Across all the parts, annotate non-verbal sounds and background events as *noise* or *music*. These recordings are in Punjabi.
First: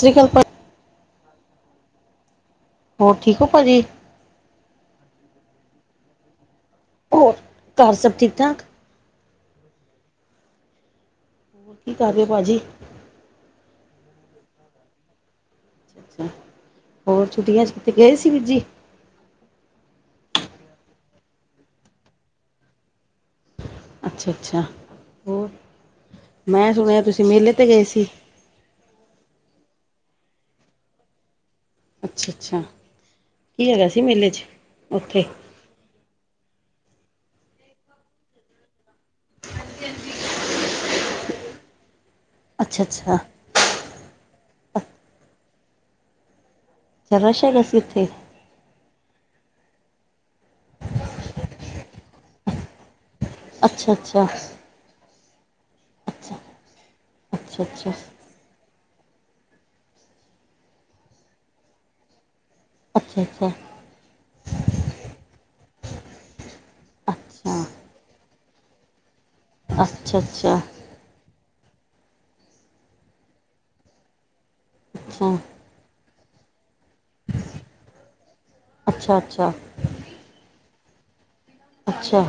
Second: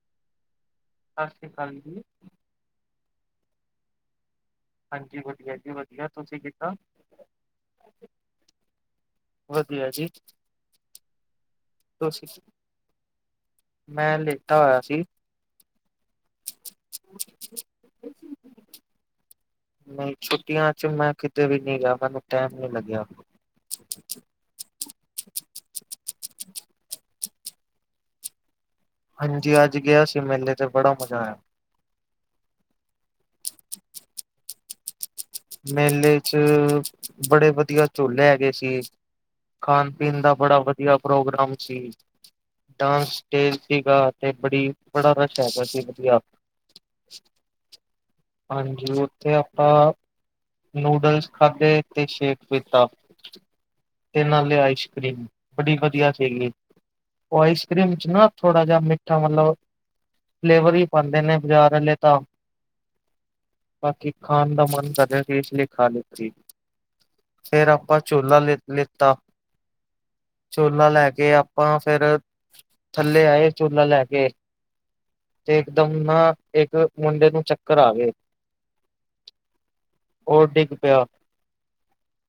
ਸ਼੍ਰੀਕਲਪਨਾ ਸਤਿ ਸ਼੍ਰੀ ਅਕਾਲ ਜੀ ਹੋਰ ਠੀਕ ਹੋ ਭਾਜੀ ਹਾਂਜੀ ਵਧੀਆ ਜੀ ਵਧੀਆ ਤੁਸੀਂ ਕਿਦਾ ਹੋਰ ਘਰ ਸਭ ਠੀਕ ਠਾਕ ਵਧੀਆ ਜੀ ਹੋਰ ਕੀ ਕਰ ਰਹੇ ਹੋ ਤੁਸੀਂ ਭਾਜੀ? ਮੈਂ ਲੇਤਾਂ ਹੋਇਆ ਸੀ ਅੱਛਾ ਅੱਛਾ ਹੋਰ ਛੁੱਟੀਆਂ 'ਚ ਕਿਤੇ ਗਏ ਸੀ ਵੀਰ ਜੀ। ਨਹੀਂ ਛੁੱਟੀਆਂ ਚ ਮੈਂ ਕਿਤੇ ਵੀ ਨਹੀਂ ਰਿਹਾ ਮੈਨੂੰ ਟਾਈਮ ਨ ਲੱਗਿਆ ਅੱਛਾ ਅੱਛਾ ਹੋਰ ਮੈਂ ਸੁਣਿਆ ਤੁਸੀਂ ਮੇਲੇ 'ਤੇ ਗਏ ਸੀ ਹਾਂਜੀ ਅੱਜ ਗਿਆ ਸੀ ਮੇਲੇ ਤੇ ਬੜਾ ਮਜ਼ਾ ਆਇਆ ਅੱਛਾ ਅੱਛਾ ਕੀ ਹੈਗਾ ਸੀ ਮੇਲੇ 'ਚ ਉੱਥੇ ਮੇਲੇ ਚ ਬੜੇ ਵਧੀਆ ਝੋਲੇ ਹੈਗੇ ਸੀ। ਖਾਣ ਪੀਣ ਦਾ ਬੜਾ ਵਧੀਆ ਪ੍ਰੋਗਰਾਮ ਸੀ। ਅੱਛਾ ਡਾਂਸ ਅੱਛਾ, ਸਟੇਜ ਸੀਗਾ ਅਤੇ ਬੜੀ ਬੜਾ ਰਸ਼ ਹੈਗਾ ਸੀ ਵਧੀਆ ਰਸ਼ ਹੈਗਾ ਸੀ ਉੱਥੇ ਹਾਂਜੀ ਉੱਥੇ ਆਪਾਂ ਨੂਡਲਸ ਖਾਧੇ ਤੇ ਸ਼ੇਕ ਪੀਤਾ ਅੱਛਾ ਤੇ ਅੱਛਾ, ਨਾਲੇ ਆਈਸ ਕਰੀਮ ਬੜੀ ਵਧੀਆ ਅੱਛਾ ਸੀਗੀ ਉਹ ਅੱਛਾ ਆਈਸ ਅੱਛਾ, ਕਰ੍ਰੀਮ ਚ ਨਾ ਥੋੜਾ ਜਿਹਾ ਮਿ ਮਤਲਬ ਫਲੇਵਰ ਹੀ ਪਾਉਂਦੇ ਨੇ ਬਾਜ਼ਾਰ ਵਾਲੇ ਤਾਂ ਅੱਛਾ ਅੱਛਾ ਬਾਕੀ ਖਾਣ ਦਾ ਮਨ ਕਰੇ ਚੀਜ਼ ਲਿਖਾ ਲਿੱਤੀ ਫਿਰ ਆਪਾਂ ਝੂਲਾ ਲ ਲਿੱਤਾ ਅੱਛਾ, ਅੱਛਾ ਅੱਛਾ ਜੁੱਲਾ ਲੈ ਕੇ ਆਪ ਆਪਾਂ ਫੇਰ ਥੱਲੇ ਆਏ ਜੁਲਾ ਲੈ ਕੇ ਅੱਛਾ ਇੱਕ ਦਮ ਨਾ ਇੱਕ ਮੁੰਡੇ ਨੂੰ ਚੱਕਰ ਆ ਗਏ, ਅੱਛਾ ਅੱਛਾ ਉਹ ਡਿੱਗ ਪਿਆ ਅੱਛਾ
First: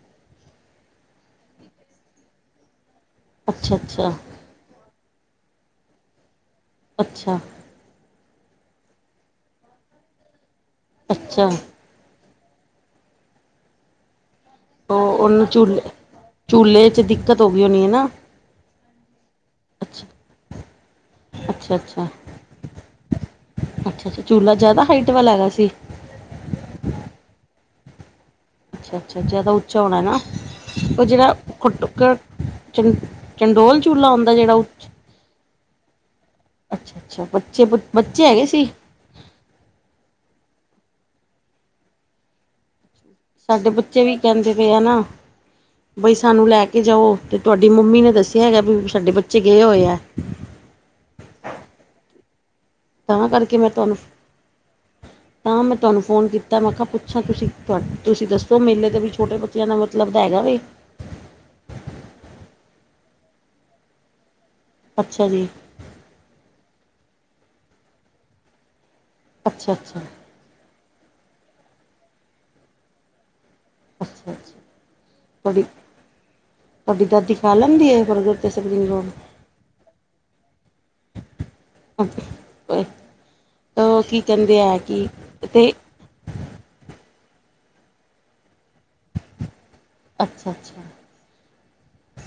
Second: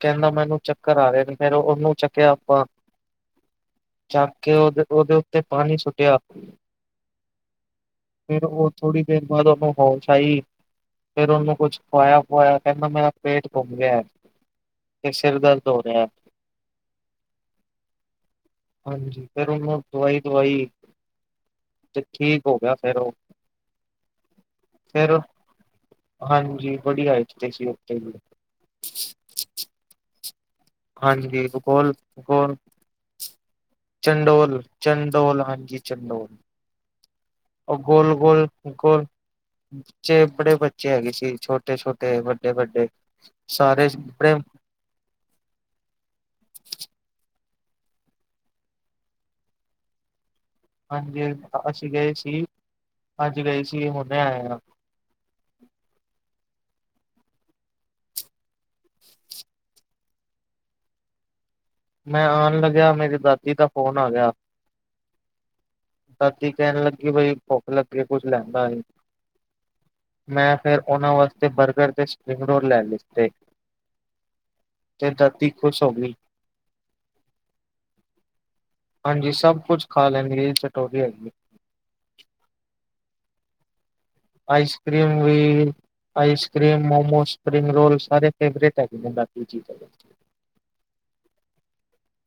ਕਹਿੰਦਾ ਮੈਨੂੰ ਚੱਕਰ ਆ ਰਿਹਾ ਨੇ ਫੇ ਉਹਨੂੰ ਚੱਕਿਆ ਆਪਾਂ ਅੱਛਾ-ਅੱਛਾ ਕਿ ਉਹਦੇ ਉਹਦੇ ਉੱਤੇ ਪਾਣੀ ਸੁੱਟਿਆ ਅੱਛਾ ਫਿਰ ਉਹ ਥੋੜ੍ਹੀ ਦੇਰ ਬਾਅਦ ਉਹਨੂੰ ਹੋਸ਼ ਆਈ ਫਿਰ ਅੱਛਾ ਉਹਨੂੰ ਕੁਛ ਖਵਾਇਆ ਹੋਇਆ ਕਹਿੰਦਾ ਮੇਰਾ ਪੇਟ ਘੁੰਮ ਗਿਆ ਉਹ ਤੇ ਸਿਰ ਉਹਨੂੰ ਦਰਦ ਹੋ ਝੂਲੇ ਰਿਹਾ ਝੂਲੇੇ 'ਚ ਦਿੱਕਤ ਹੋ ਗਈ ਹੋਣੀ ਹੈ ਨਾ ਹਾਂਜੀ ਫੇਰ ਉਹਨੂੰ ਦਵਾਈ ਦਵਾਈ ਅੱਛਾ-ਅੱਛਾ, ਅੱਛਾ ਅੱਛਾ ਝਉਲਾ ਜਿਆਦਾ ਹਾਈਟ ਫੇਰ ਵ ਲ ਹੈਗਾ ਸੀ ਹਾਂਜੀ ਵਧਿਆ *unintelligible* ਤੇ ਸੀ ਉੱਥੇ ਅੱਛਾ -ਅੱਛਾ ਜਿਆਦਾ ਉੱਚਾ ਹੋਣਾ ਨਾ। ਉਹ ਜਿਹੜਾ ਹਾਂਜੀ ਭੂਗੋਲ ਭੂਗੋਲ ਚੰ ਚੰਡੋਲ *inaudible* ਚੂਲਾ ਹੁੰਦਾ ਜਿਹੜਾ ਚੰਡੋਲ ਉੱਚ ਚੰਡੋਲ ਹਾਂਜੀ। ਚੰਡੋਲ ਅੱਛਾ ਅੱਛਾ ਬੱਚੇ ਉਹ ਗੋਲ ਬੱਚੇ ਹੈਗੇ ਗੋਲ ਸੀ ਗੋਲ ਬੱਚੇ ਬੜੇ ਬੱਚੇ ਹੈਗੇ ਸੀ ਛੋਟੇ ਛੋਟੇ, ਵੱਡੇ ਵੱਡੇ ਸਾਡੇ ਬੱਚੇ ਵੀ ਕਹਿੰਦੇ ਪਏ ਆ ਨਾ ਬਈ ਸਾਨੂੰ ਲੈ ਕੇ ਜਾਓ ਤੇ ਤੁਹਾਡੀ ਮੰਮੀ ਨੇ ਦੱਸਿਆ ਹੈਗਾ ਵੀ ਸਾਡੇ ਬੱਚੇ ਗਏ ਹੋਏ ਹੈ। ਹਾਂਜੀ ਅਸੀਂ ਗਏ ਸੀ ਤਾਂ ਅੱਜ ਕਰਕੇ ਗਏ ਮੈਂ ਸੀ ਤੁਹਾਨੂੰ ਹੁਣੇ ਆਏ ਹਾਂ, ਤਾਂ ਮੈਂ ਤੁਹਾਨੂੰ ਫੋਨ ਕੀਤਾ ਮੈਂ ਕਿਹਾ ਪੁੱਛਾਂ ਤੁਸੀਂ ਤੁਸੀਂ ਦੱਸੋ ਸੋ ਮੇਲੇ ਤਾਂ ਵੀ ਛੋਟੇ ਬੱਚਿਆਂ ਦਾ ਮਤਲਬ ਹੈਗਾ ਵੈ ਮੈਂ ਆਉਣ ਲੱਗਿਆ ਮੇਰੀ ਦਾਦੀ ਦਾ ਫ਼ੋਨ ਆ ਗਿਆ। ਅੱਛਾ ਜੀ। ਦਾਦੀ ਕਹਿਣ ਲੱਗੀ ਬਈ ਭੁੱਖ ਲੱਗੀ ਕੁਛ ਲੈਂਦਾ ਆਈ। ਅੱਛਾ- ਅੱਛਾ ਮੈਂ ਫਿਰ ਉਹਨਾਂ ਵਾਸਤੇ ਬਰਗਰ ਤੇ ਸਪਰਿੰਗ ਰੋਲ ਲੈ ਲੀਤੇ। ਅੱਛਾ ਅੱਛਾ ਤੇ ਦਾਦੀ ਤੁਹਾਡੀ ਖ਼ੁਸ਼ ਹੋ ਗਈ। ਤੁਹਾਡੀ ਦਾਦੀ ਖਾ ਲੈਂਦੀ ਹੈ ਬਰਗਰ *unintelligible* ਹਾਂਜੀ ਸਭ ਕੁੱਝ ਖਾ ਲੈਂਣ ਚਟੋਰੀ ਹੈਗੀ। ਉਹ ਕੀ ਕਹਿੰਦੇ ਆਈਸ ਆ ਕਿ ਕਰ੍ਰੀਮ ਵੀ ਅਤੇ ice cream momos spring roll ਸਾਰੇ ਫੇਵਰਟ ਹੈਗੇ ਨੇ ਦਾਦੀ ਜੀ ਦੇ ਅੱਛਾ- ਅੱਛਾ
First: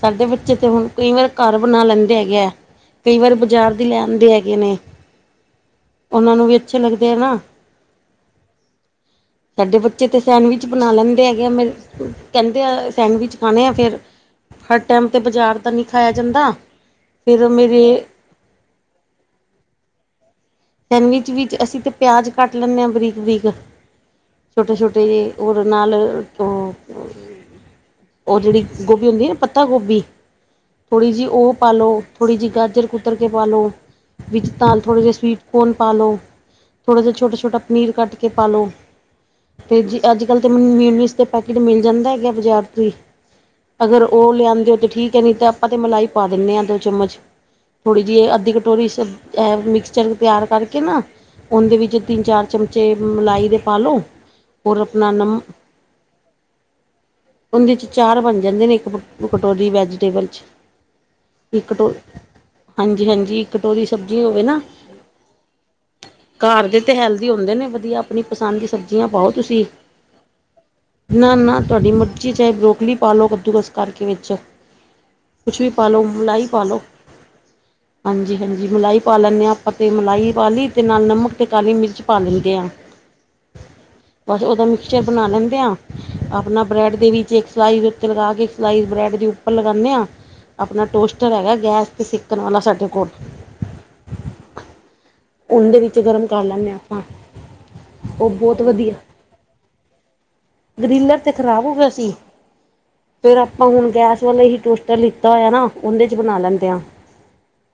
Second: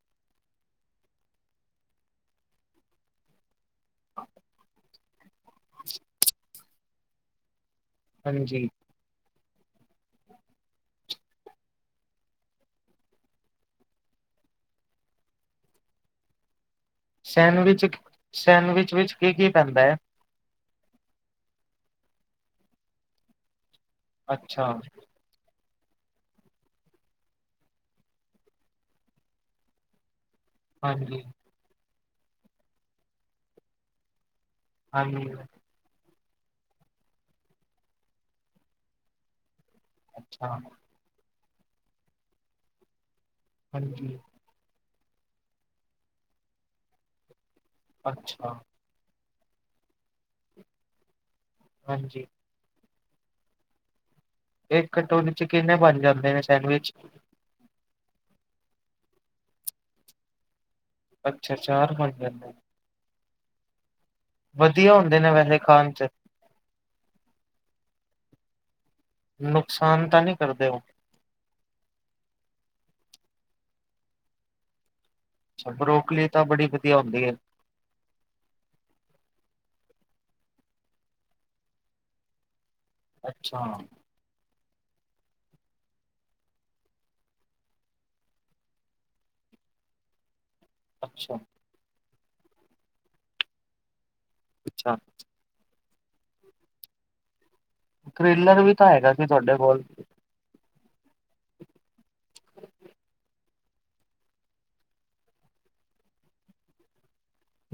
ਸਾਡੇ ਬੱਚੇ ਤੇ ਹੁਣ ਕਈ ਵਾਰ ਘਰ ਬਣਾ ਲੈਂਦੇ ਹੈਗੇ ਆ ਕਈ ਵਾਰ ਬਾਜ਼ਾਰ ਤੇ ਲਿਆਂਦੇ ਹੈਗੇ ਨੇ ਉਹਨਾਂ ਨੂੰ ਵੀ ਅੱਛੇ ਲੱਗਦੇ ਆ ਨਾ। ਹਾਂਜੀ ਹੂੰ ਸਾਡੇ ਬੱਚੇ ਤਾਂ ਸੈਂਡਵਿਚ ਬਣਾ ਲੈਂਦੇ ਹੈਗੇ ਆ ਮੇ ਕਹਿੰਦੇ ਆ ਸੈਂਡਵਿਚ ਖਾਣੇ ਆ ਫੇਰ ਹਰ ਟਾਈਮ ਤੇ ਬਾਜ਼ਾਰ ਤਾਂ ਨਹੀਂ ਖਾਇਆ ਜਾਂਦਾ। ਫਿਰ ਮੇਰੇ ਸੈਂਡਵਿਚ ਸੈਂਡਵਿਚ ਵਿਚ ਕੀ- ਕੀ ਪੈਂਦਾ। ਸੈਂਡਵਿਚ ਵਿੱਚ ਅਸੀਂ ਤਾਂ ਪਿਆਜ਼ ਕੱਟ ਲੈਂਣੇ ਹਾਂ ਬਰੀਕ- ਬਰੀਕ ਅੱਛਾ, ਛੋਟੇ -ਛੋਟੇ ਜਿਹੇ ਉਹ ਨਾਲ ਤੋਂ ਉਹ ਜਿਹੜੀ ਗੋਭੀ ਹੁੰਦੀ ਨਾ ਪੱਤਾ ਗੋਭੀ ਥੋੜੀ ਹਾਂਜੀ, ਜਿਹੀ ਉਹ ਪਾਲੋ ਥੋੜ੍ਹੀ ਜਿਹੀ ਗਾਜਰ ਕੁਤਰ ਕੇ ਪਾ ਲੋ ਵਿੱਚ ਤਾ ਨਾਲ ਥੋੜੇ ਜਿਹੇ ਹਾਂਜੀ, ਸਵੀਟ ਕੋਨ ਪਾਲੋ ਥੋੜਾ ਜਿਹਾ ਛੋਟਾ- ਛੋਟਾ ਪਨੀਰ ਕੱਟ ਕੇ ਪਾਲੋ। ਅਤੇ ਜੀ ਅੱਜ ਕੱਲ੍ਹ ਤਾਂ ਅੱਛਾ, ਮੈਨੂੰ ਮਿਊਨੀਸ ਦੇ ਪੈਕਟ ਮਿਲ ਜਾਂਦਾ ਹੈਗਾ ਬਜ਼ਾਰ ਤੋਂ ਹੀ ਅਗਰ ਹਾਂਜੀ, ਉਹ ਲਿਆਂਦਿਓ ਤਾਂ ਠੀਕ ਹੈ ਨਹੀਂ ਤਾਂ ਆਪਾਂ ਤਾਂ ਮਲਾਈ ਪਾ ਦਿੰਦੇ ਹਾਂ ਦੋ ਚਮਚ ਥੋੜੀ ਜਿਹੀ ਅੱਧੀ ਅੱਛਾ, ਕਟੋਰੀ ਸ ਇਹ ਮਿਕਸਚਰ ਤਿਆਰ ਕਰਕੇ ਨਾ ਉਹਦੇ ਵਿੱਚ ਤਿੰਨ ਹਾਂਜੀ। ਚਾਰ ਚਮ 'ਚ ਮਲਾਈ ਦੇ ਪਾਲੋ। ਇਹ ਕਟੋਰੀ 'ਚ ਕਿੰਨੇ ਬਣ ਜਾਂਦੇ ਨੇ ਸੈਂਡਵਿਚ ਉਹਦੇ 'ਚ ਚਾਰ ਬਣ ਜਾਂਦੇ ਨੇ ਇੱਕ ਕਟੋਰੀ ਵੈਜੀਟੇਬਲ 'ਚ ਅੱਛਾ ਇੱਕ ਚਾਰ ਕਟੋ ਬਣ ਜਾਂਦੇ ਨੇ। ਹਾਂਜੀ-ਹਾਂਜੀ ਇੱਕ ਕਟੋਰੀ ਸਬਜ਼ੀ ਹੋਵੇ ਨਾ। ਵਧੀਆ ਹੁੰਦੇ ਨੇ ਵੈਸੇ ਖਾਣ 'ਚ ਘਾਰ ਦੇ ਤੇ ਹੈਲਦੀ ਹੁੰਦੇ ਨੇ ਵਧੀਆ ਆਪਣੀ ਪਸੰਦ ਦੀ ਸਬਜ਼ੀਆਂ ਪਾਓ ਤੁਸੀਂ ਨੁਕਸਾਨ ਤਾਂ ਨੀ ਕਰਦੇ ਉਹ? ਨਾ- ਨਾ ਤੁਹਾਡੀ ਮਰਜ਼ੀ ਚਾਹੇ ਬਰੋਕਲੀ ਪਾ ਲਓ ਕੱਦੂਕਸ ਕਰਕੇ ਵਿਚ ਕੁਛ ਵੀ ਅੱਛਾ, ਪਾਲੋ ਬਰੋਕਲੀ ਤਾਂ ਮਲਾਈ ਪਾ ਬੜੀ ਲੋ ਵਧੀਆ ਹੁੰਦੀ ਏ। ਹਾਂਜੀ -ਹਾਂਜੀ ਮਲਾਈ ਪਾ ਲੈਂਦੇ ਹਾਂ ਆਪਾਂ ਤੇ ਮਲਾਈ ਪਾ ਲਈ ਤੇ ਨਾਲ ਨਮਕ ਤੇ ਕਾਲੀ ਮਿਰਚ ਪਾ ਲੈਂਣੇ ਆਂ। ਅੱਛਾ ਬਸ ਉਹਦਾ ਮਿਕਕਸਚਰ ਬਣਾ ਲੈਂਦੇ ਆਂ। ਆਪਣਾ ਬ੍ਰੈਡ ਦੇ ਵਿੱਚ ਇੱਕ ਸਲਾਈਸ ਉੱਤੇ ਲਗਾ ਕੇ ਸਲਾਈਸ ਬ੍ਰੈਡ ਦੇ ਉੱਪਰ ਲਗਾਂਣੇ ਹਾਂ। ਆਪਣਾ ਟੋਸਟਰ ਅੱਛਾ, ਹੈਗਾ ਗੈਸ ਤੇ ਸਿੱਕਣ ਵਾਲਾ ਸਾਡੇ ਕੋਲ ਅੱਛਾ ਉਹਦੇ ਵਿੱਚ ਗਰਮ ਕਰ ਲੈਂਦੇ ਹ ਆਪਾਂ ਉਹ ਟ੍ਰੇਲਰ ਬਹੁਤ ਵੀ ਤਾਂ ਵਧੀਆ ਹੈਗਾ ਸੀ ਤੁਹਾਡੇ ਕੋਲ ਗ੍ਰੀਲਰ ਤੇ ਖ਼ਰਾਬ ਹੋ ਗਿਆ ਸੀ। ਫਿਰ ਆਪਾਂ ਹੁਣ ਗੈਸ ਵਾਲੇ ਹੀ ਟੋਸਟਰ ਲਿੱਤਾ ਹੋਇਆ ਨਾ ਉਹਦੇ 'ਚ ਬਣਾ ਲੈਂਦੇ ਹਾਂ।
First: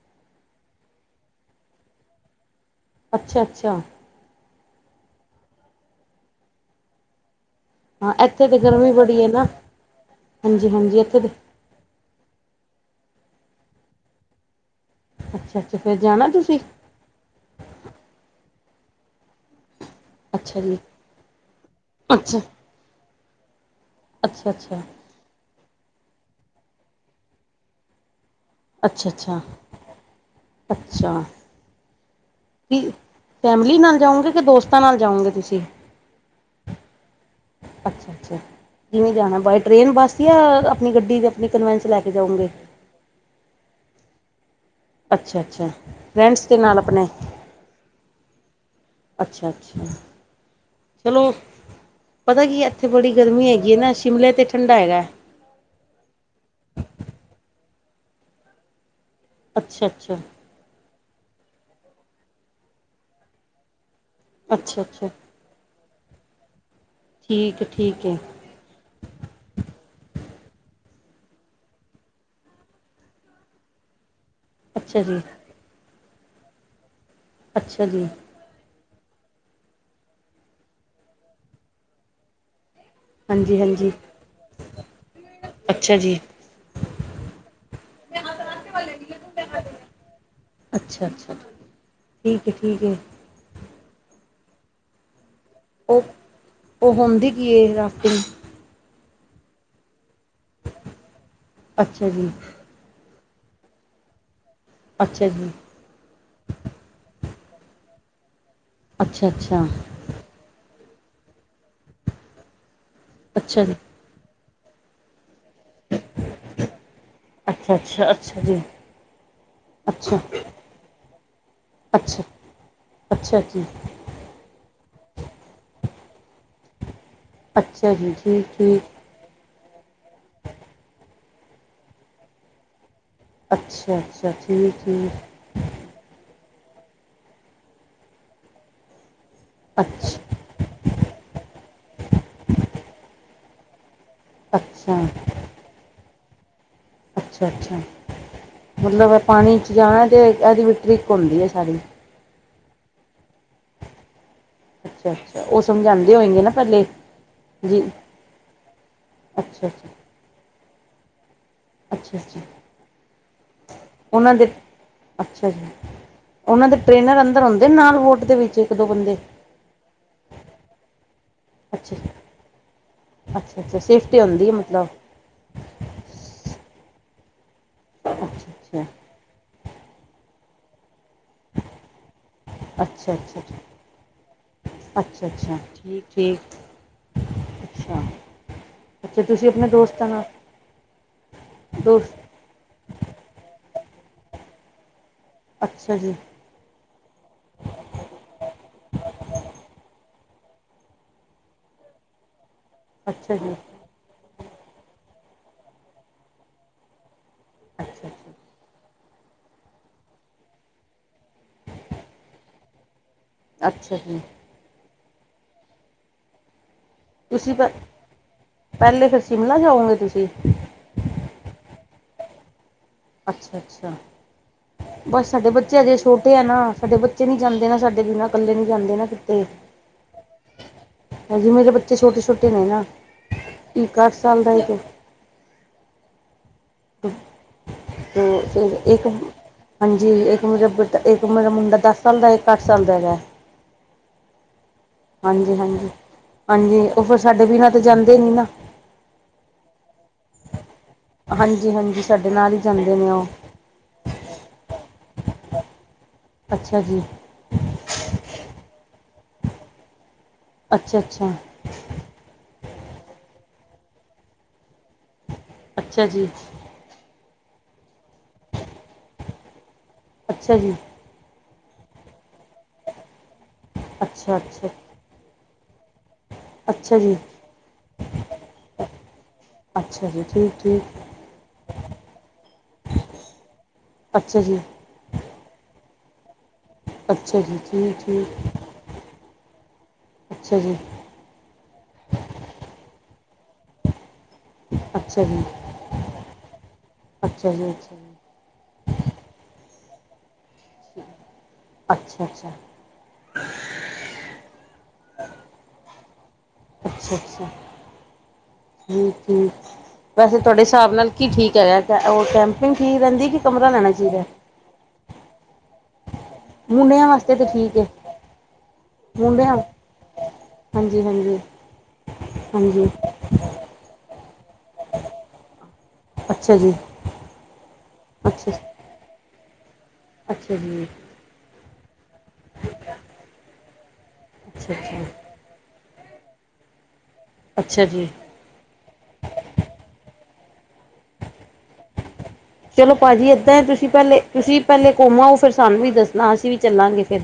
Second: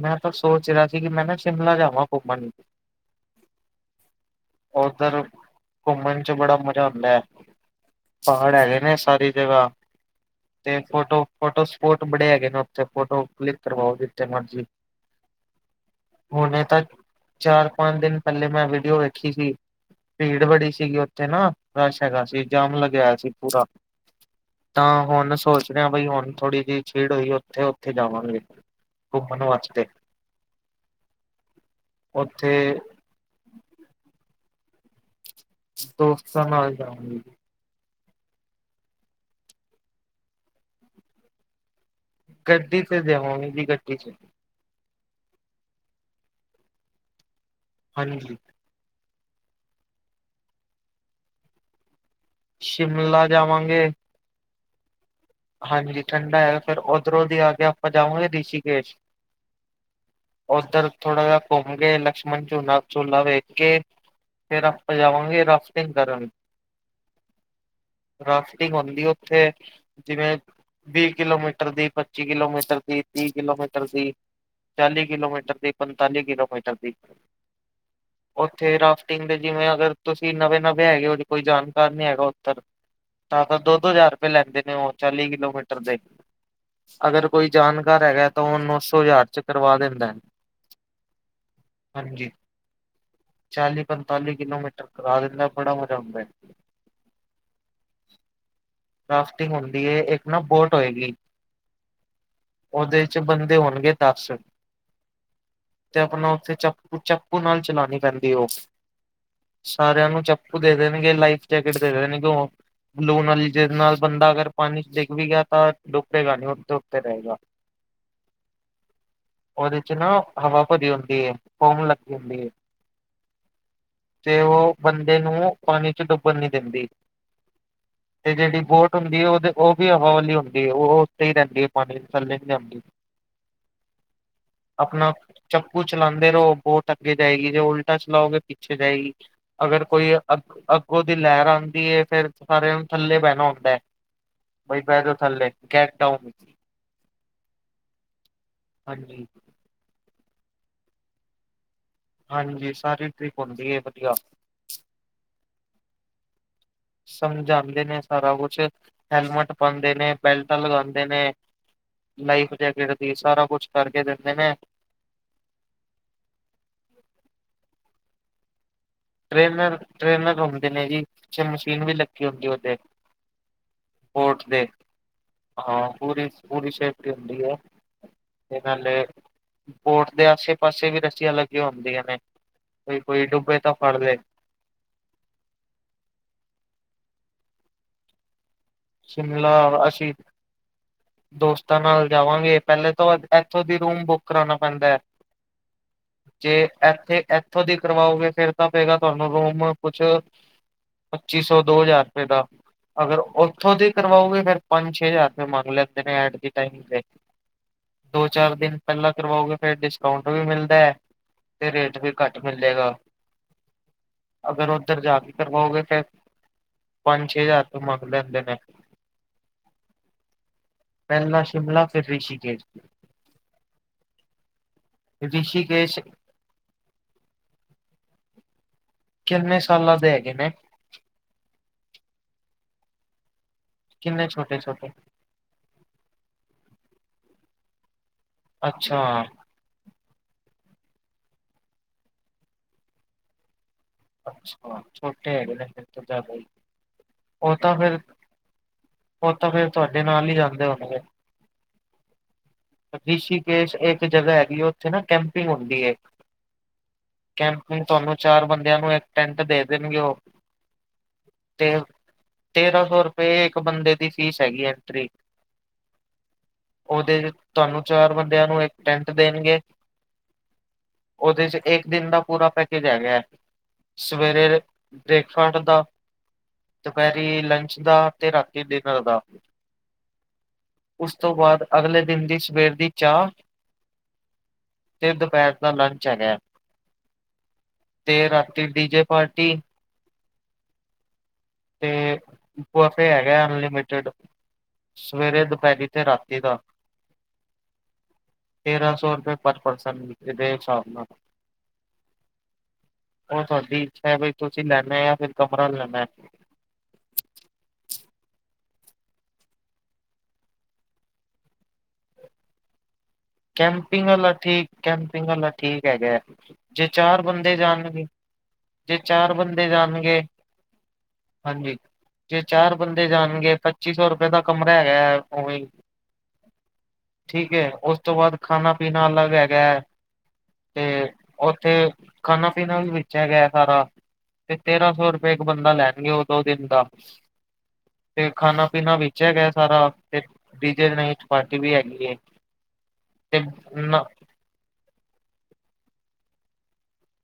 ਮੈਂ ਤਾਂ ਸੋਚ ਰਿਹਾ ਸੀ ਕਿ ਮੈਂ ਨਾ ਸ਼ਿਮਲਾ ਜਾਵਾਂ ਘੁੰਮਣ ਅੱਛਾ- ਅੱਛਾ ਓਧਰ ਘੁੰਮਣ 'ਚ ਬੜਾ ਮਜਾ ਆਂਦਾ। ਹਾਂ ਇੱਥੇ ਪਹਾੜ ਤੇ ਹੈਗੇ ਗਰਮੀ ਨੇ ਬੜੀ ਹੈ ਸਾਰੀ ਨਾ ਜਗ੍ਹਾ ਹਾਂਜੀ ਤੇ ਹਾਂਜੀ ਇੱਥੇ ਫੋਟੋ ਤੇ -ਫੋਟੋ ਫੋਰਟ ਬੜੇ ਹੈਗੇ ਨੇ ਉੱਥੇ ਫੋਟੋ ਕਲਿੱਕ ਕਰਵਾਓ ਜਿੱਥੇ ਮਰਜ਼ੀ ਅੱਛਾ ਅੱਛਾ ਫੇਰ ਜਾਣਾ ਤੁਸੀਂ ਹੁਣੇ ਤਾਂ ਚਾਰ ਪੰਜ ਦਿਨ ਪਹਿਲੇ ਮੈਂ ਵੀਡੀਓ ਵੇਖੀ ਸੀ ਭੀੜ ਅੱਛਾ ਬੜੀ ਜੀ ਸੀਗੀ ਉੱਥੇ ਨਾ ਰਸ਼ ਹੈਗਾ ਅੱਛਾ ਸੀ ਜਾਮ ਲਗਿਆ ਸੀ ਪੂਰਾ ਅੱਛਾ ਅੱਛਾ ਤਾਂ ਹੁਣ ਸੋਚਦੇ ਹ ਬਈ ਹੁਣ ਥੋੜ੍ਹੀ ਜਿਹੀ ਛੀੜ ਹੋਈ ਉੱਥੇ ਉੱਥੇ ਜਾਵਾਂਗੇ ਅੱਛਾ ਅੱਛਾ ਘੁੰਮਣ ਵਾਸਤੇ ਅੱਛਾ ਉੱਥੇ ਕੀ ਫੈਮਿਲੀ ਨਾਲ ਜਾਓਗੇ ਕਿ ਦੋਸਤਾਂ ਨਾਲ ਜਾਓਗੇ ਤੁਸੀਂ ਦੋਸਤਾਂ ਨਾਲ ਜਾਗੇ ਜੀ ਅੱਛਾ ਅੱਛਾ ਜਿਵੇਂ ਜਾਣਾ ਬਾਏ ਟ੍ਰਰੇਨ ਬੱਸ ਜਾਂ ਆਪਣੀ ਗੱਡੀ ਦੀ ਆਪਣੀ ਕਨਵੈਂਸ ਲੈ ਕੇ ਜਾਊਂਗੀ ਗੱਡੀ ਤੇ ਦੇਵਣੀ ਦੀ ਗੱਡੀ ਚ ਅੱਛਾ ਅੱਛਾ ਰੈਂਟਸ ਦੇ ਨਾਲ ਆਪਣੇ ਹਾਂਜੀ ਅੱਛਾ ਅੱਛਾ ਚਲੋ ਪਤਾ ਕੀ ਇੱਥੇ ਬੜੀ ਸ਼ਿਮਲਾ ਗਰਮੀ ਹੈਗੀ ਹੈ ਜਾਵਾਂਗੇ। ਨਾ ਸ਼ਿਮਲੇ 'ਤੇ ਠੰਡਾ ਹੈਗਾ ਹਾਂਜੀ ਠੰਡਾ ਹੈਗਾ ਫਿਰ ਉਓਧਰੋਂ ਦੀ ਆ ਕੇ ਆਪਾਂ ਜਾਵਾਂਗੇ ਰਿਸ਼ੀਕੇਸ਼ ਅੱਛਾ ਅੱਛਾ ਉੱਧਰ ਥੋੜਾ ਜਿਹਾ ਘੁੰਮ ਗ ਲਕਸ਼ਮਣ ਝੂਨਾ ਝੂਲਾ ਵੇਖ ਕੇ ਫਿਰ ਰ ਅੱਛਾ-ਅੱਛਾ ਜਾਵਾਂਗੇ ਰਫਟਿੰਗ ਕਰਨ ਠੀਕ ਠੀਕ ਏ ਰਾਸ ਹੁੰਦੀ ਉੱਥੇ ਜਿਵੇਂ ਵੀਹ ਕਿਲੋਮੀਟਰ ਦੀ ਪੱਚੀ ਕਿਲੋਮੀਟਰ ਦੀ ਤੀਹ ਕਿਲੋਮੀਟਰ ਦੀ ਅੱਛਾ ਚਾਲੀ ਜੀ ਕਿਲੋਮੀਟਰ ਦੀ ਪੰਤਾਲੀ ਕਿਲੋਮੀਟਰ ਦੀ ਅੱਛਾ ਜੀ ਉੱਥੇ ਰਾਫਟਿੰਗ ਦੇ ਜਿਵੇਂ ਅਗਰ ਤੁਸੀਂ ਨਵੇਂ ਨਵੇਂ ਹੈਗੇ ਹੋ ਕੋਈ ਜਾਣਕਾਰ ਨੀ ਹੈਗਾ ਉੱਤਰ ਤਾਂ ਫ ਦੋ ਦੋ ਹਾਂਜੀ-ਹਾਂਜੀ ਹਜ਼ਾਰ ਰੁਪਏ ਲੈਂਦੇ ਨੇ ਉਹ ਚਾਲੀ ਕਿਲੋਮੀਟਰ ਅੱਛਾ ਦੇ ਜੀ ਅਗਰ ਕੋਈ ਜਾਣਕਾਰ ਹੈਗਾ ਤਾਂ ਉਹ ਨੌ ਸੌ ਹਜ਼ਾਰ ਚ ਕਰਵਾ ਦਿੰਦਾ ਹੈ ਅੱਛਾ ਠੀਕ ਠੀਕ ਹੈ ਚਾਲੀ ਪੰਤਾਲੀ ਕਿਲੋਮੀਟਰ ਕਰਾ ਦਿੰਦਾ ਬੜਾ ਮਜ਼ਾ ਉਹ ਹੁੰਦਾ ਉਹ ਹੁੰਦੀ ਕੀ ਇਹ ਰਾਤਿੰ ਰਾਫਟਿੰਗ ਹੁੰਦੀ ਹੈ ਇੱਕ ਨਾ ਬੋਟ ਹੋਏਗੀ ਅੱਛਾ ਜੀ ਉਹਦੇ ਚ ਬੰਦੇ ਹੋਣਗੇ ਦਸ ਅੱਛਾ ਜੀ ਤੇ ਆਪਣਾ ਉੱਥੇ ਚਪੂ ਚਪੂ ਨਾਲ ਚਲਾਉਣੀ ਪੈਂਦੀ ਉਹ ਅੱਛਾ-ਅੱਛਾ ਸਾਰਿਆਂ ਨੂੰ ਚਪ ਦੇਦੇ ਨਗੇ ਲਾਈਫ ਜਾਕਟ ਦੇਦੇ ਨ ਬਲੂਨਲ ਅੱਛਾ ਜੀ ਨਾਲ ਬੰਦਾ ਅਗਰ ਪਾਣੀ ਚ ਡਿੱਗ ਵੀ ਗਿਆ ਤਾਂ ਡੁਬੇਗਾ ਨੀ ਉਤੇ ਉਕਤੇ ਰਹੇਗਾ ਅੱਛਾ-ਅੱਛਾ ਅੱਛਾ ਜੀ ਉਹਦੇ ਚ ਨਾ ਅੱਛਾ ਹਵਾ ਭਰੀ ਹੁੰਦੀ ਹੈ ਕੌਮ ਲੱਗੀ ਅੱਛਾ ਹੁੰਦੀ ਹੈ ਅੱਛਾ ਜੀ ਤੇ ਉਹ ਬੰਦੇ ਨੂੰ ਪਾਣੀ ਚ ਡੁੱਬਣ ਨੀ ਦਿੰਦੀ। ਅੱਛਾ ਜੀ। ਤੇ ਜਿਹੜੀ ਠੀਕ-ਠੀਕ ਬੋਟ ਹੁੰਦੀ ਹੈ ਉਹਦੇ ਉਹ ਵੀ ਹਵਾ ਵਾਲੀ ਹੁੰਦੀ ਹੈ ਉਹ ਉੱਤੇ ਹੀ ਰਹਿੰਦੀ ਹੈ ਪਾਣੀ ਦੇ ਥੱਲੇ ਨੀ ਆਦੀ। ਅੱਛਾ-ਅੱਛਾ ਠੀਕ-ਠੀਕ। ਚੱਕੂ ਚਲਾਉਂਦੇ ਰਹੋ ਬੋਟ ਅੱਗੇ ਜਾਏਗੀ ਜੇ ਉਲਟਾ ਚਲਾਓਗੇ ਪਿੱਛੇ ਜਾਏਗੀ ਅਗਰ ਕੋਈ ਅੱਛ ਅ ਅੱਗੋਂ ਦੀ ਲਹਿਰ ਆਉਂਦੀ ਫੇਿਰ ਸਾਰਿਆਂ ਨੂੰ ਥੱਲੇ ਪਹਿਣਾ ਹੁੰਂਦਾ ਹੈ ਬਈ ਅੱਛਾ ਬੈਦ ਥੱਲੇ ਗੈਕਡਾਊ ਅੱਛਾ ਅੱਛਾ ਮਤਲਬ ਹਾਂਜੀ ਪਾਣੀ 'ਚ ਜਾਣਾ ਤੇ ਇਹਦੀ ਵੀ ਟਰਕ ਹੁੰਦੀ ਹੈ ਸਾਰੀ ਹਾਂਜੀ ਸਾਰੀ ਟ੍ਰਿਪ ਹੁੰਦੀ ਵਧੀਆ ਅੱਛਾ ਅੱਛਾ ਉਹ ਸਮਝਾਉਂਦੇ ਹੋਏਗੇ ਨਾ ਪਹਿਲੇ ਜੀ ਸਮਝਾਉਂਦੇ ਨੇ ਸਾਰਾ ਕੁਛ ਹੈਲਮਟ ਅੱਛਾ ਅੱਛਾ ਪਾਉਂਦੇ ਨੇ ਬੈਲਟ ਲਗਾਉਂਦੇ ਨੇ ਅੱਛਾ ਅੱਛਾ ਲਾਈਫ ਜੈਕੇਟ ਦੀ ਸਾਰਾ ਕੁਛ ਕਰਕੇ ਉਹਨਾਂ ਦਿੰਦੇ ਦੇ ਨੇ ਅੱਛਾ ਜ ਉਹਨਾਂ ਦੇ ਟ੍ਰੇਨਰ ਅੰਦਰ ਆਉਦੇ ਨੇ ਨਾਲ ਵੋਟ ਦੇ ਵਿੱਚ ਇੱਕ ਦੋ ਬੰਦੇ ਟ੍ਰੇਨਰ ਟ੍ਰੇਨਰ ਹੁੰਦੇ ਨੇ ਜੀ ਪਛੇ ਮਸ਼ੀਨ ਵੀ ਅੱਛਾ ਲੱਗੀ ਹੁੰਦੀ ਉਹਦੇ ਅੱਛਾ ਅੱਛਾ ਸੇਫਟੀ ਹੋਠ ਹੁੰਦੀ ਹੈ ਦੇ ਮਤਲਬ ਹਾਂ ਪੂਰੀ ਪੂਰੀ ਸੇਫਟੀ ਹੁੰਦੀ ਹੈ ਅੱਛਾ ਤੇ ਅੱਛਾ ਨਾਲੇ ਬੋਟ ਦੇ ਪਾਸੇ ਵੀ ਰੱਸੀਆਂ ਲੱਗੀਆਂ ਹੁੰਦੀਆਂ ਨੇ ਕੋਈ-ਕੋਈ ਡੁੱਬੇ ਤਾਂ ਫੜ ਲ ਅੱਛਾ-ਅੱਛਾ ਠੀਕ-ਠੀਕ ਅੱਛਾ। ਅੱਛਾ ਤੁਸੀਂ ਸ਼ਿਮਲਾ ਆਪਣੇ ਦੋਸਤਾਂ ਅਸੀਂ ਨਾਲ ਦੋਸਤਾਂ ਨਾਲ ਦੋਸਤ ਜਾਵਾਂਗੇ। ਪਹਿਲੇ ਤੋਂ ਇੱਥੋਂ ਦੀ ਰੂਮ ਬੁੱਕ ਕਰਾਣਾ ਪੈਂਦਾ। ਅੱਛਾ ਜੀ। ਜੇ ਇਥੇ ਇੱਥੋਂ ਦੀ ਕਰਵਾਓਗੇ ਫੇਰ ਤਾਂ ਪਏਗਾ ਤੁਹਾਨੂੰ ਰੂਮ ਕੁਛ ਪੱਚੀ ਸੌ, ਦੋ ਹਜ਼ਾਰ ਰੁਪਏ ਦਾ। ਅਗਰ ਅੱਛਾ ਜੀ ਉੱਥੋਂ ਦੀ ਕਰਵਾਓਗੇ ਫਿਰ ਪੰਜ ਛੇ ਹਜ਼ਾਰ ਮੰਗ ਲੈਂਦੇ ਨੇ ਐਟ ਦੀ ਟਾਈਮ ਤੇ। ਅੱਛਾ ਦੋ ਅੱਛਾ ਚਾਰ ਦਿਨ ਪਹਿਲਾਂ ਕਰਵਾਓਗੇ ਫੇਰ ਡਿਸਕਾਊਂਟ ਵੀ ਮਿਲਦਾ ਹੈ ਤੇ ਰੇਟ ਵੀ ਘੱਟ ਮਿਲੇਗਾ। ਅੱਛਾ ਜੀ। ਅਗਰ ਉੱਧਰ ਜਾ ਕੇ ਕਰਵਾਓਗੇ ਫੇਰ ਪੰਜ ਛੇ ਤੁਸੀਂ ਹਜ਼ਾਰ ਪ ਰੁਪਏ ਮੰਗ ਲੈਂਦੇ ਨੇ। ਪਹਿਲੇ ਫਿਰ ਸ਼ਿਮਲਾ ਜਾਓਗੇ ਤੁਸੀ? ਪਹਿਲਾਾਂ ਸ਼ਿਮਲਾ ਫਿਰ ਰਿਸ਼ੀਕੇਸ਼। ਅੱਛਾ-ਅੱਛਾ ਬਸ ਸਾਡੇ ਬੱਚੇ ਅਜੇ ਰਿਸ਼ੀਕੇਸ਼ ਛੋ ਤੇ ਆ ਨਾ ਸਾਡੇ ਬੱਚੇ ਨੀ ਜਾਂਦੇ ਨਾ ਸਾਡੇ ਬਿਨਾਂ ਕੱਲੇ ਨੀ ਜਾਂਦੇ ਨਾ ਕਿਤੇ ਕਿੰਨੇ ਸਾਲਾਂ ਦੇ ਹੈਗੇ ਨੇ। ਹਜੇ ਮੇਰੇ ਬੱਚੇ ਛੋਟੇ-ਛੋਟੇ ਨੇ ਨਾ, ਇੱਕ ਅੱਠ ਕਿੰਨੇ ਸਾਲ ਦਾ ਛੋਟੇ ਇੱਕ ਛੋਟੇ *unintelligible* ਅੱਛਾ ਇੱਕ ਹਾਂਜੀ ਇੱਕ ਮੇਰਾ ਬੇ ਇੱਕ ਮੇਰਾ ਮੁੰਡਾ ਦਸ ਸਾਲ ਦਾ, ਇੱਕ ਅੱਠ ਸਾਲ ਦਾ ਹੈਗਾ। ਅੱਛਾ ਛੋਟੇ ਹੈਗੇ ਨੇ ਫਿਰ ਹਾਂਜੀ-ਹਾਂਜੀ, ਤੋਂ ਜ਼ਿਆਦਾ ਹੀ ਹਾਂਜੀ ਉਹ ਫਿਰ ਸਾਡੇ ਬੀਨਾ ਤਾਂ ਜਾਂਦੇ ਨੀ ਨਾ। ਉਹ ਤਾਂ ਫੇਰ ਤੁਹਾਡੇ ਨਾਲ ਹੀ ਜਾਂਦੇ ਹੋਣਗੇ। ਹਾਂਜੀ-ਹਾਂਜੀ ਸਾਡੇ ਨਾਲ ਹੀ ਜਾਂਦੇ ਨੇ ਉਹ ਰਿਸ਼ੀਕੇਸ਼ ਇੱਕ ਜਗ੍ਹਾ ਹੈਗੀ ਉੱਥੇ ਨਾ ਕੈਂਪਿੰਗ ਹੁੰਦੀ ਏ। ਅੱਛਾ ਜੀ ਕੈਂਪਿੰਗ ਤੁਹਾਨੂੰ ਚਾਰ ਬੰਦਿਆਂ ਨੂੰ ਇੱਕ ਟੈਂਟ ਦੇ ਦੇਣਗੇ ਉਹ। ਅੱਛਾ-ਅੱਛਾ ਤੇ ਤੇਰਾਂ ਸੌ ਰੁਪਏ ਇੱਕ ਬੰਦੇ ਦੀ ਫੀਸ ਹੈਗੀ ਐਂਟਰੀ। ਅੱਛਾ ਜੀ ਉਹਦੇ ਚ ਤੁਹਾਨੂੰ ਚਾਰ ਬੰਦਿਆਂ ਨੂੰ ਇੱਕ ਟੈਂਟ ਦੇਣਗੇ। ਅੱਛਾ ਜੀ ਉਹਦੇ ਚ ਇੱਕ ਦਿਨ ਦਾ ਪੂਰਾ ਪੈਕੇਜ ਹੈਗਾ। ਸਵੇਰੇ ਅੱਛਾ-ਅੱਛਾ ਬ੍ਰੇਕਫਾਸਟ ਦਾ। ਅੱਛਾ ਅੱਛਾ ਜੀ ਦੁਪਹਿਰੀ ਲੰਚ ਦਾ ਤੇ ਰਾਤੀ ਡਿਨਰ ਦਾ। ਅੱਛਾ ਜੀ ਠੀਕ-ਠੀਕ। ਉਸ ਤੋਂ ਬਾਅਦ ਅਗਲੇ ਦਿਨ ਦੀ ਸਵੇਰ ਦੀ ਚਾਹ ਅੱਛਾ ਜੀ ਤੇ ਦੁਪਹਿਰ ਦਾ ਲੰਚ ਹੈਗਾ ਅੱਛਾ ਜੀ ਤੇ ਠੀਕ-ਠੀਕ ਰਾਤੀ ਡੀਜੇ ਪਾਰਟੀ ਅੱਛਾ ਜੀ। ਤੇ ਬਫੇ ਹੈਗਾ ਅਨਲਿਮਟਡ। ਅੱਛਾ ਜੀ ਸਵੇਰੇ, ਦੁਪਹਿਰੀ ਤੇ ਰਾਤੀ ਦਾ। ਅੱਛਾ ਜੀ ਅੱਛਾ ਜੀ ਤੇਰਾਂ ਸੌ ਰੁਪਏ ਪਰ ਪਰਸਨ ਡੇਢ ਸੌ ਅੱਛਾ-ਅੱਛਾ ਉਹ ਤੁਹਾਡੀ ਇੱਛਾ ਬਈ ਤੁਸੀਂ ਲੈਣਾ ਜਾਂ ਫਿਰ ਕਮਰਾ ਲੈਣਾ। ਅੱਛਾ-ਅੱਛਾ ਠੀਕ-ਠੀਕ। ਵੈਸੇ ਤੁਹਾਡੇ ਹਿਸਾਬ ਨਾਲ ਕੀ ਠੀਕ ਹੈ ਰਿਹਾ ਕ ਉਹ ਕੈਂਪਿੰਗ ਠੀਕ ਰਹਿੰਦੀ ਕਿ ਕਮਰਾ ਲੈਣਾ ਕੈਂਪਿੰਗ ਚਾਹੀਦਾ ਵਾਲਾ ਠੀਕ ਕੈਂਪਿੰਗ ਵਾਲਾ ਠੀਕ ਹੈਗੇ। ਜੇ ਮੁੰਡਿਆਂ ਚਾਰ ਵਾਸਤੇ ਤਾਂ ਬੰਦੇ ਠੀਕ ਹੈ ਜਾਣਗੇ, ਜੇ ਚਾਰ ਮੁੰਡਿਆਂ ਬੰਦੇ ਜਾਣਗੇ ਹਾਂਜੀ ਹਾਂਜੀ ਜੇ ਚਾਰ ਹਾਂਜੀ ਬੰਦੇ ਜਾਣਗੇ ਪੱਚੀ ਸੌ ਰੁਪਏ ਦਾ ਕਮਰਾ ਹੈਗਾ ਹੈ। ਅੱਛਾ ਜੀ ਠੀਕ ਹੈ ਉਸ ਤੋਂ ਬਾਅਦ ਅੱਛਾ ਖਾਣਾ ਪੀਣਾ ਅਲੱਗ ਹੈਗਾ ਹੈ ਅੱਛਾ ਤੇ ਜੀ ਉੱਥੇ ਖਾਣਾ ਪੀਣਾ ਵੀ ਵੇਚਿਆ ਗਿਆ ਸਾਰਾ ਤੇ ਅੱਛਾ ਤੇਰਾਂ ਅੱਛਾ ਸੌ ਰੁਪਏ ਇੱਕ ਬੰਦਾ ਲੈਣਗੇ ਉਹ ਦੋ ਦਿਨ ਦਾ ਅੱਛਾ ਜੀ ਖਾਣਾ ਪੀਣਾ ਵਿੱਚ ਹੈਗਾ ਸਾਰਾ ਤੇ ਡੀਜੇ ਨਹੀਂ ਚਪਾਤੀ ਵੀ ਹੈਗੀ ਚਲੋ ਭਾਅਜੀ ਤੇ ਏਦਾਂ ਹੈ ਨਾ ਤੁਸੀਂ ਪਹਿਲੇ ਘੂਮ ਆਓ ਫਿਰ ਸਾਨੂੰ ਵੀ ਦੱਸਣਾ ਅਸੀਂ ਵੀ ਚੱਲਾਂਗੇ ਫਿਰ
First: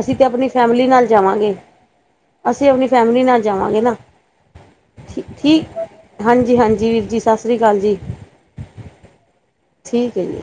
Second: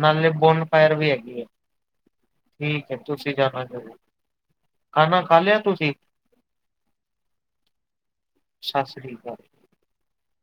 ਅਸੀਂ ਤੇ ਨਾਲੇ ਆਪਣੀ ਬੋਨ ਫੈਮਿਲੀ ਫਾਇਰ ਨਾਲ ਵੀ ਹੈਗੀ ਹੈ ਜਾਵਾਂਗੇ ਅਸੀਂ ਆਪਣੀ ਠੀਕ ਹੈ ਫੈਮਿਲੀ ਤੁਸੀਂ ਨਾਲ ਜਾਣਾ ਜਾਵਾਂਗੇ ਨਾ ਜ਼ਰੂਰ ਖਾਣਾ ਖਾ ਲਿਆ ਤੁਸੀਂ ਠੀਕ ਹਾਂਜੀ ਹਾਂਜੀ ਵੀਰ ਜੀ ਸਤਿ ਸ੍ਰੀ ਅਕਾਲ ਜੀ, ਸਤਿ ਸ਼੍ਰੀ ਅਕਾਲ ਠੀਕ ਹੈ ਜੀ